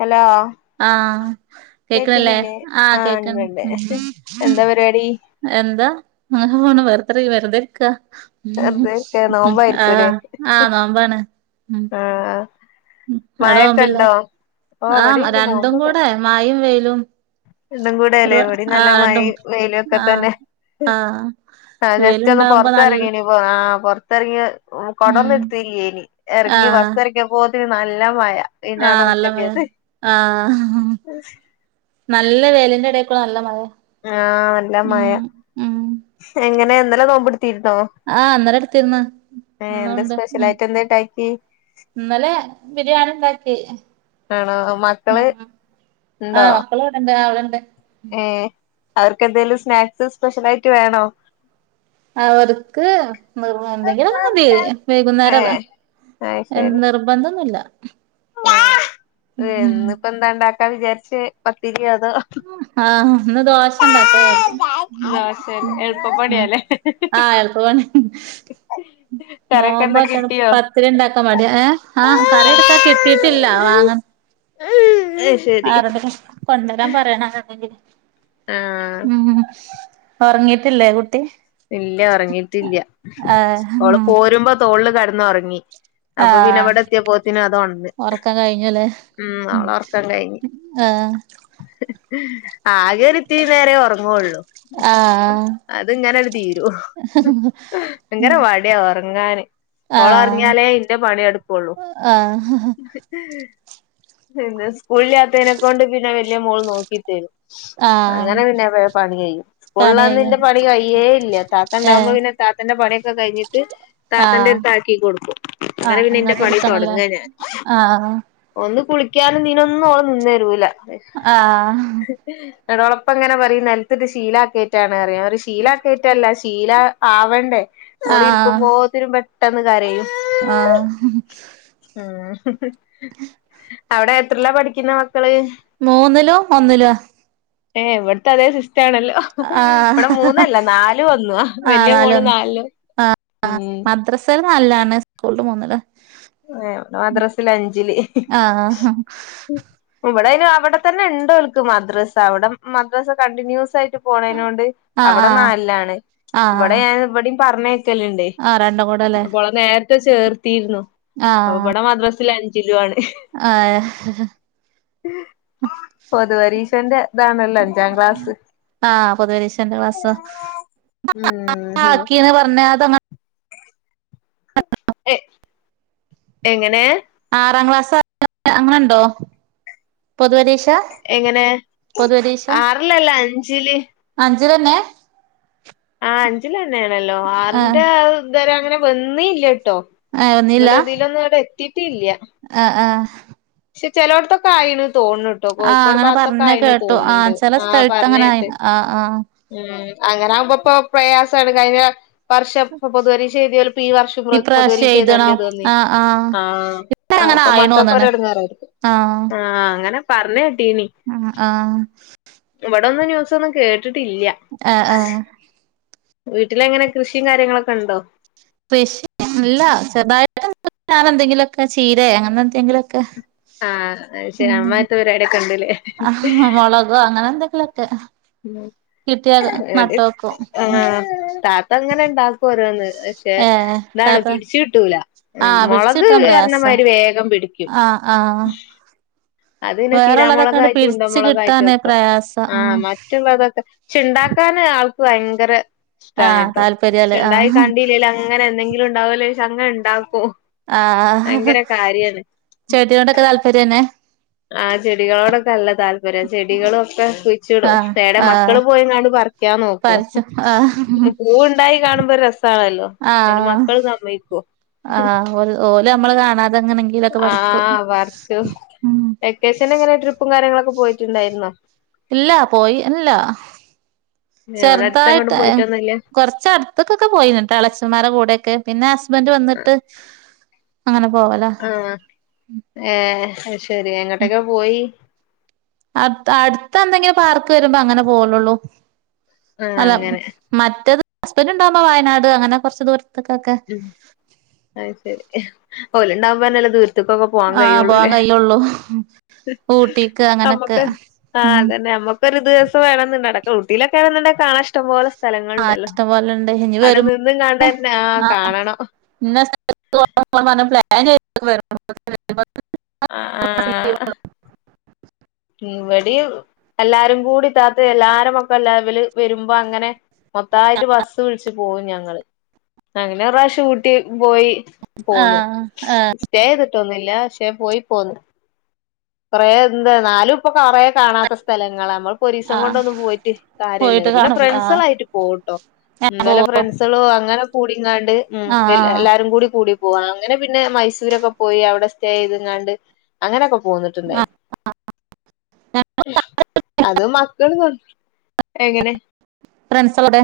hello ആഹ കേക്ക്ണല്ലേ കേക്കുന്നില്ലേ ആഹ ആഹ് കേക്ക ഉണ്ട്ണ്ട് എന്താ പരിപാടി എന്താ ഇങ്ങനെ പോണ് വെറുത വെറുതെരിക്കാ ഉം വെറുതെരിക്ക നോമ്പായിരിക്കൂല്ലേ ആഹ് ആഹ നോമ്പാണ് ആഹ് ഉം അവിട മഴൊക്കെ പോമ്പില്ലേ ഉണ്ടോ ഓ ആഹ് ഇവിടെണ്ട് രണ്ടും നോമ്പുണ്ട് കൂടെ മയും വെയിലും രണ്ടും കൂടെല്ലേ ഒരു ഇവിടിം നല്ല ആഹ് രണ്ടും മഴിം വെയിലൊക്കെ ആഹ് തന്നെ ആഹ് ആഹ ജസ്റ്റ് ഒന്ന് വെയിലുണ്ടാവുമ്പോ പുറത്ത് നല്ല ഇറങ്ങീനു ആഹ പുറത്തിറങ്ങി ഉം കൊടൊന്നും ഇടുത്തില്ലേനി എറങ്ങി ആഹ് ബസ് ഏറങ്ങി അപ്പോത്തിന് നല്ല മയ ആഹ് നല്ല മയ ആഹ നല്ല വേയ്ലിന്റെ ഇടെക്കൂടെ നല്ല മയ ആഹ് നല്ല മയ എങ്ങനെ ഇന്നലെ നോമ്പിടുത്തിരുന്നോ ആഹ് ഇന്നലെ എടുത്തിന്ന് ഒന്നുണ്ട് സ്പെഷ്യൽ ഉം ആയിട്ട് എന്താ ഇണ്ടാക്കി ഇന്നലെ ബിരിയാണി ഇണ്ടാക്കി ആണോ മക്കള് ഇണ്ടോ മക്കളിവ്ടണ്ട് ആ ഇവിടെണ്ട് ഏഹ് അവർക്ക് എന്തേലും സ്നാക്സ് സ്പെഷ്യൽ ആയിട്ട് വേണോ അവർക്ക് നിർ എന്തെങ്കിലും ഒക്കെ മതി വൈകുന്നേരല്ലെ ഏഹ് അത് എഹ് ശരി നിർബന്ധൊന്നുല്ല ഉം എ ഉണ്ടാക്കാ വിചാരിച്ച് പത്തിരി അതും ആഹ് ഇന്ന് ദോശണ്ടാക്കാരിച്ച് ദോശലെ എളുപ്പപ്പണി ആലെ ആഹ് നോമ്പോറ്റാണ് പത്തിരി ഇണ്ടാക്കാ മടി ഏഹ് ആഹ കറി എടുക്കാൻ കിട്ടിയിട്ടില്ല വാങ്ങൻ [unintelligible] ആരോടേലും കൊണ്ടരാൻ പറയണ [unintelligible] ആഹ് ഉം ഉറങ്ങീട്ടില്ലേ കുട്ടി ഇല്ല ഉറങ്ങിട്ടില്ല ആഹ് ഓള് ഉം പോരുമ്പോ തോള്ൽ കെടന്ന് ഉറങ്ങി അപ്പൊപ്പിന്നെ ആഹ് ഇവിടെ എത്ത്യപോത്തിനു അതൊണന്ന് ഒറക്കം കഴിഞ്ഞുല്ലേ ഉം ഓളെ ഒറക്കം കയിഞ് ആഹ് ആകെ ഒരു ഇത്തിരി നേരെ ഉറങ്ങൊള്ളൂ ആഹ് അത് ഇങ്ങനെ തീരും ഭയങ്കര മടിയ ഉറങ്ങാന് ആഹ് ഓളൊറിങ്ങായാലേ ഇന്റെ പണി നടുക്കുള്ളൂ ആഹ് പിന്നെ സ്കൂളിലാത്തതിനെക്കൊണ്ട് പിന്നെ വല്യ മോൾ നോക്കി തേരും ആഹ് അങ്ങനെ പിന്നെ വേം പണി കയ്യും പണി സ്കൂൾള്ളന്ന് കയ്യോ ഇന്റെ പണി കയ്യേ ല്ല താത്ത ഇണ്ടാവുമ്പോ ഏഹ് പിന്നെ താത്തന്റെ പണിയൊക്കെ കഴിഞ്ഞിട്ട് താത്തൻന്റെ ആഹ് അടുത്ത് ആക്കി കൊടുക്കും അങ്ങനെ ആഹ് പിന്നെ ഇന്റെ അങ്ങട്ട് പണി എടുക്കണല്ലേ തൊടങ്ങാ ഞാൻ ആഹ് ഒന്ന് കുളിക്കാനും ഇതീനൊന്നും ഓള് നിന്നെരൂല ആഹ എന്നിട്ട് ഓളപ്പ ഇങ്ങനെ പറിം നിലത്തിട്ട് ശീലാക്കായിട്ടാണ്റയും ഞാൻറയും ശീല തെറ്റല്ല ശീലം ആവണ്ടേ ആഹ് ഓളിരിക്കുമ്പോത്തിനും പെട്ടന്ന് കരയും ആഹ് ആഹ് അവിടെ എത്രയിലാ പഠിക്കുന്നെ മക്കള് മൂന്നിലും ഒന്നിലും ആ ഏഹ് ഇവിടത്തെതേ സിസ്റ്റാണല്ലോ ആഹ് ഇവിടെ മൂന്നല്ല നാലും ഒന്നുആ ആഹ് വല്യ മോള് നാലൊന്ന് നാലിലും ഉം സേല് നാലിലാണ് സ്കൂളില് മൂന്നില് ഏഹ് മദ്രസേലഞ്ചില് ആഹ് ഇവിടയ്ന് അവിടെത്തന്ന്ണ്ടോൽക്ക് മദ്രസ്സ അവിടെ മദ്രസ്സ കണ്ടിന്യൂസായിട്ട് പോണയ്നോണ്ട് ആഹ് അവിടെ ആഹ് നാലിലാണ് ഇവിടെ ആഹ് ഞാൻ ഇവിടെയും പറഞ്ഞയ ച്ചല്ണ്ടേ ആഹ് രണ്ടും കൂടെല്ലേ ഇവടെ നേരത്തെ ചേർത്തിയിരുന്നു അപ്പ ആഹ് ഇവടെ മദ്രസെല് അഞ്ചിലുആണ് ആഹ് പൊതുപരീഷന്റെ ഇതാണല്ലോ അഞ്ചാം ക്ലാസ് ആഹ് പൊതുപരീക്ഷന്റെ ക്ലാസാ ഉം ആക്കീന്ന പറഞ്ഞ അതങ്ങ എ എങ്ങനെ ആറാം ക്ലാസ്സാർക്ക് അങ്ങനുണ്ടോ പൊതുപരീക്ഷ എങ്ങനെ ആറിലല്ല അഞ്ചില് അഞ്ചിലെന്നെ ആഹ് അഞ്ചിലെന്നെയാണല്ലോ ആഹ് ആറിന്റെ ഇതരേം അങ്ങനെ വന്നില്ലട്ടോ ഏഹ് ഒന്നില്ല ഇന്നല്ല ഇതിലൊന്നും ഇവടെത്തിട്ടില്ല ആഹ് ആഹ് പക്ഷെ ചെലോട്ത്തൊക്കെ ആയിന്ന് തോന്ന്ണു ട്ടോ ആഹ് കോയിക്കോട് അങ്ങനെ ഭാത്തൊക്കെ പറഞ്ഞ ആയിന്ന് കേട്ടു തോന്ന്ണ്ട് ആഹ് ചെല ആഹ് സ്ഥലത്ത് പറഞ്ഞ അങ്ങനെ ആയി കേട്ട് ആഹ് ആഹ് മ് അങ്ങനെയാകുമ്പ്പ്പൊ പ്രയാസാണ് കഴിഞ്ഞ വർഷം ഇപ്പൊ പൊതുപരീക്ഷെഴ്തിയോല്പ്പ്പീ വർഷം ഇപ്രാവശ്യം എഴുതണം പതുപരീക്ഷെഴ്തേണ്ടിയത് വന്നില്ലേ ആഹ് ആഹ് ആഹ് അങ്ങനെ ഇപ്പൊ ആയിണ് തോന്ന്ണ് മക്കൾക്കൊരെടങ്ങേറായി ആഹ് അങ്ങനെ പറഞ്ഞ്കേട്ടീനി ഉം ആഹ് ഇവിടൊന്നും ന്യൂസൊന്നും കേട്ടിട്ടില്ല ആഹ് ആഹ് വീട്ടിലെങ്ങനെ കൃഷിയും കാര്യങ്ങളൊക്ക്ണ്ടോ കൃഷി ഇല്ല ചെറ്തായിട്ട് എന്തെങ്കിലും ഞാനെന്തെങ്കിലൊക്കെ ചീരെ അങ്ങനെന്തെങ്കിലൊക്കെ ആഹ് അയ്ശെരി ആമാരിത്തെ പരിപാടിയൊക്ക്ണ്ട്ലെ ആഹ് മൊളകോ അങ്ങനെ എന്തെങ്കിലൊക്കെ കിട്ടിയാ ഇടെയും നട്ടോക്കും ഉം ആഹ് താത്ത ഇങ്ങന്ണ്ടാക്കു ഓരോന്ന് പക്ഷെ ഏ ഇതാണ് താത്ത പിടിച്ച്കിട്ടൂല ആഹ് പിടിച്ച് മൊളക് കിട്ടാൻ പ്രയാസാ പറഞ്ഞമാരി വേഗം പിടിക്കും ആഹ് ആഹ് അത്പിന്നെ വേറെള്ളതൊക്കെണ്ട് ശീരാമുളകായി പിടിച്ച് കിട്ടാന് തുണ്ടമ്മൊളകായിട്ടൊക്കൊ പ്രയാസം ഉം ആഹ് മറ്റുള്ളതൊക്കെ പക്ഷ്ണ്ടാക്കാൻ ആൾക്ക് ഭയങ്കര ആഹ് ഇഷ്ടാണ്ട്ട്ടോ താല്പര്യല്ലേ പക്ഷ്ണ്ടായി ആഹ് കണ്ടില്ലേലാ ഇങ്ങനെന്തെങ്കിലു ഇണ്ടാവുഅല്ലോ വെച്ചങ്ങന്ണ്ടാക്കും ആഹ് ആഹ് ആഹ് ചെടികൊണ്ടൊക്കെ താല്പര്യന്നെ ആഹ് ചെടികളോടൊക്കെ നല്ല താല്പര്യാ ചെടികളുഒക്കെ കുഴിച്ചിടും ആഹ് തേട ആഹ് മക്കള് പോയങ്ങാണ്ട് പറിക്ക ക്കാൻ നോക്കും പറിച്ചും ആഹ് പൂവ്ണ്ടായി കാണുമ്പൊ രസാണല്ലോ അയ്‌ന് ആഹ് മക്കള് സമ്മയിക്കോ ആഹ് ഓല് ഓല് നമ്മള് കാണാതെ എങ്ങനെങ്കിലൊക്കെ പറിക്കും ഉം വെക്കേഷനെങ്ങനെയാ ട്രിപ്പും കാര്യങ്ങളൊക്കെ പോയിട്ടുണ്ടായിരുന്നോ ഇല്ല പോയി ഇല്ല ഇവിടെ അടുത്ത് എങ്ങോട്ടും ചെറ്തായിട്ട് പോയിട്ടൊന്നുല്ല കൊറച്ചട് ത്ത്ക്കൊക്കെ പോയിഞ്ഞ്ട്ടാ എളേച്ചമ്മാരെ കൂടെയൊക്കെ പിന്നെ ഹസ്ബന്റ് വന്നിട്ട് അങ്ങനെ പോവലാ ആഹ് ഏഹ് അത്ശെരി എങ്ങട്ടക്കാ പോയി അട്ത്ത് അട്ത്തെന്തെങ്കിലും പാർക്ക് വരുമ്പൊ അങ്ങനെ പോവലൊള്ളൂ ആഹ് അല്ല അങ്ങനെ മറ്റത് ഹസ്ബന്റ്ണ്ടാവുമ്പൊ വയനാട് അങ്ങനെ കൊറച്ച് ദൂരത്ത്ക്കൊക്കെ അത്ശെരി ഓല്ണ്ടാവുമ്പെന്നല്ലേ ദൂരത്ത്ക്കൊക്കെ പോവാൻ ആഹ് പോവാൻ കയുള്ളൂല്ലേ കഴിയുള്ളൂ ഊട്ടിക്ക് അങ്ങനൊക്കെ നമ്മക്ക് ആഹ് ഉം അതന്നെ നമ്മക്ക് ഒരു ദിവസ വേണന്ന്ണ്ട് ഇടെ ഊട്ടയിലൊക്ക വണന്ന്ണ്ട കാണൻ ഇഷ്ടം പോലെ ആഹ് സ്ഥലങ്ങളുണ്ടല്ലോ ഇഷ്ടം പോലെണ്ട് ഇനി അവിടെ വരും നിന്നും കാണ്ടുതന്നെ ആ ആഹ് കാണണം ഇന്ന സ്ഥലത്ത് കെണ്ടോവണം പറഞ്ഞ് ആഹ് [unintelligible] പ്ലാൻ ചെയ്ത [unintelligible] ഇവിടയും എല്ലാരും കൂടി ഇത്താത്ത എല്ലാരും മക്കെ ല വല് വരുമ്പോ അങ്ങനെ മൊത്തമായിട്ട് ബസ് വിളിച്ച് പോവും ഞങ്ങള് അങ്ങനെ ഒരു പ്രാവശ്യം ഊട്ടി പോയി പോന്ന് ആഹ് ആഹ് സ്റ്റേ ചെയ്തിട്ടൊന്നില്ല പക്ഷേ പോയി പോന്ന് കുറെ എന്താ ന്നാലും ഇപ്പൊ കുറേ കാണാത്ത സ്ഥലങ്ങളാ നമ്മൾ പോ ഒരീസം ആഹ് കൊണ്ടൊന്നും പോയിട്ട് കാര്യ ഇല്ലല്ല പോയിട്ട് പിന്നെ കാണൂല ആഹ് ഫ്രണ്ട്സുകളായിട്ട് പോകുട്ടോ ഞാൻ ഇന്നലെ പോവും ഫ്രണ്ട്സ് ഫ്രണ്ട്‌സളും അങ്ങനെ കൂടികാണ്ട് ഉം ആഹ് ആഹ് എല്ലാരും കൂടി കൂടി പോ അങ്ങനെ പിന്നെ മൈസൂരൊക്കെ പോയി അവിടെ സ്റ്റേ ചെയ്ത്ങ്ങാണ്ട് അങ്ങനെയൊക്കെ പോ ആഹ് [unintelligible] അത് മക് ക്കൾ എങ്ങനെ ഫ്രണ്ട്സ് എവടെ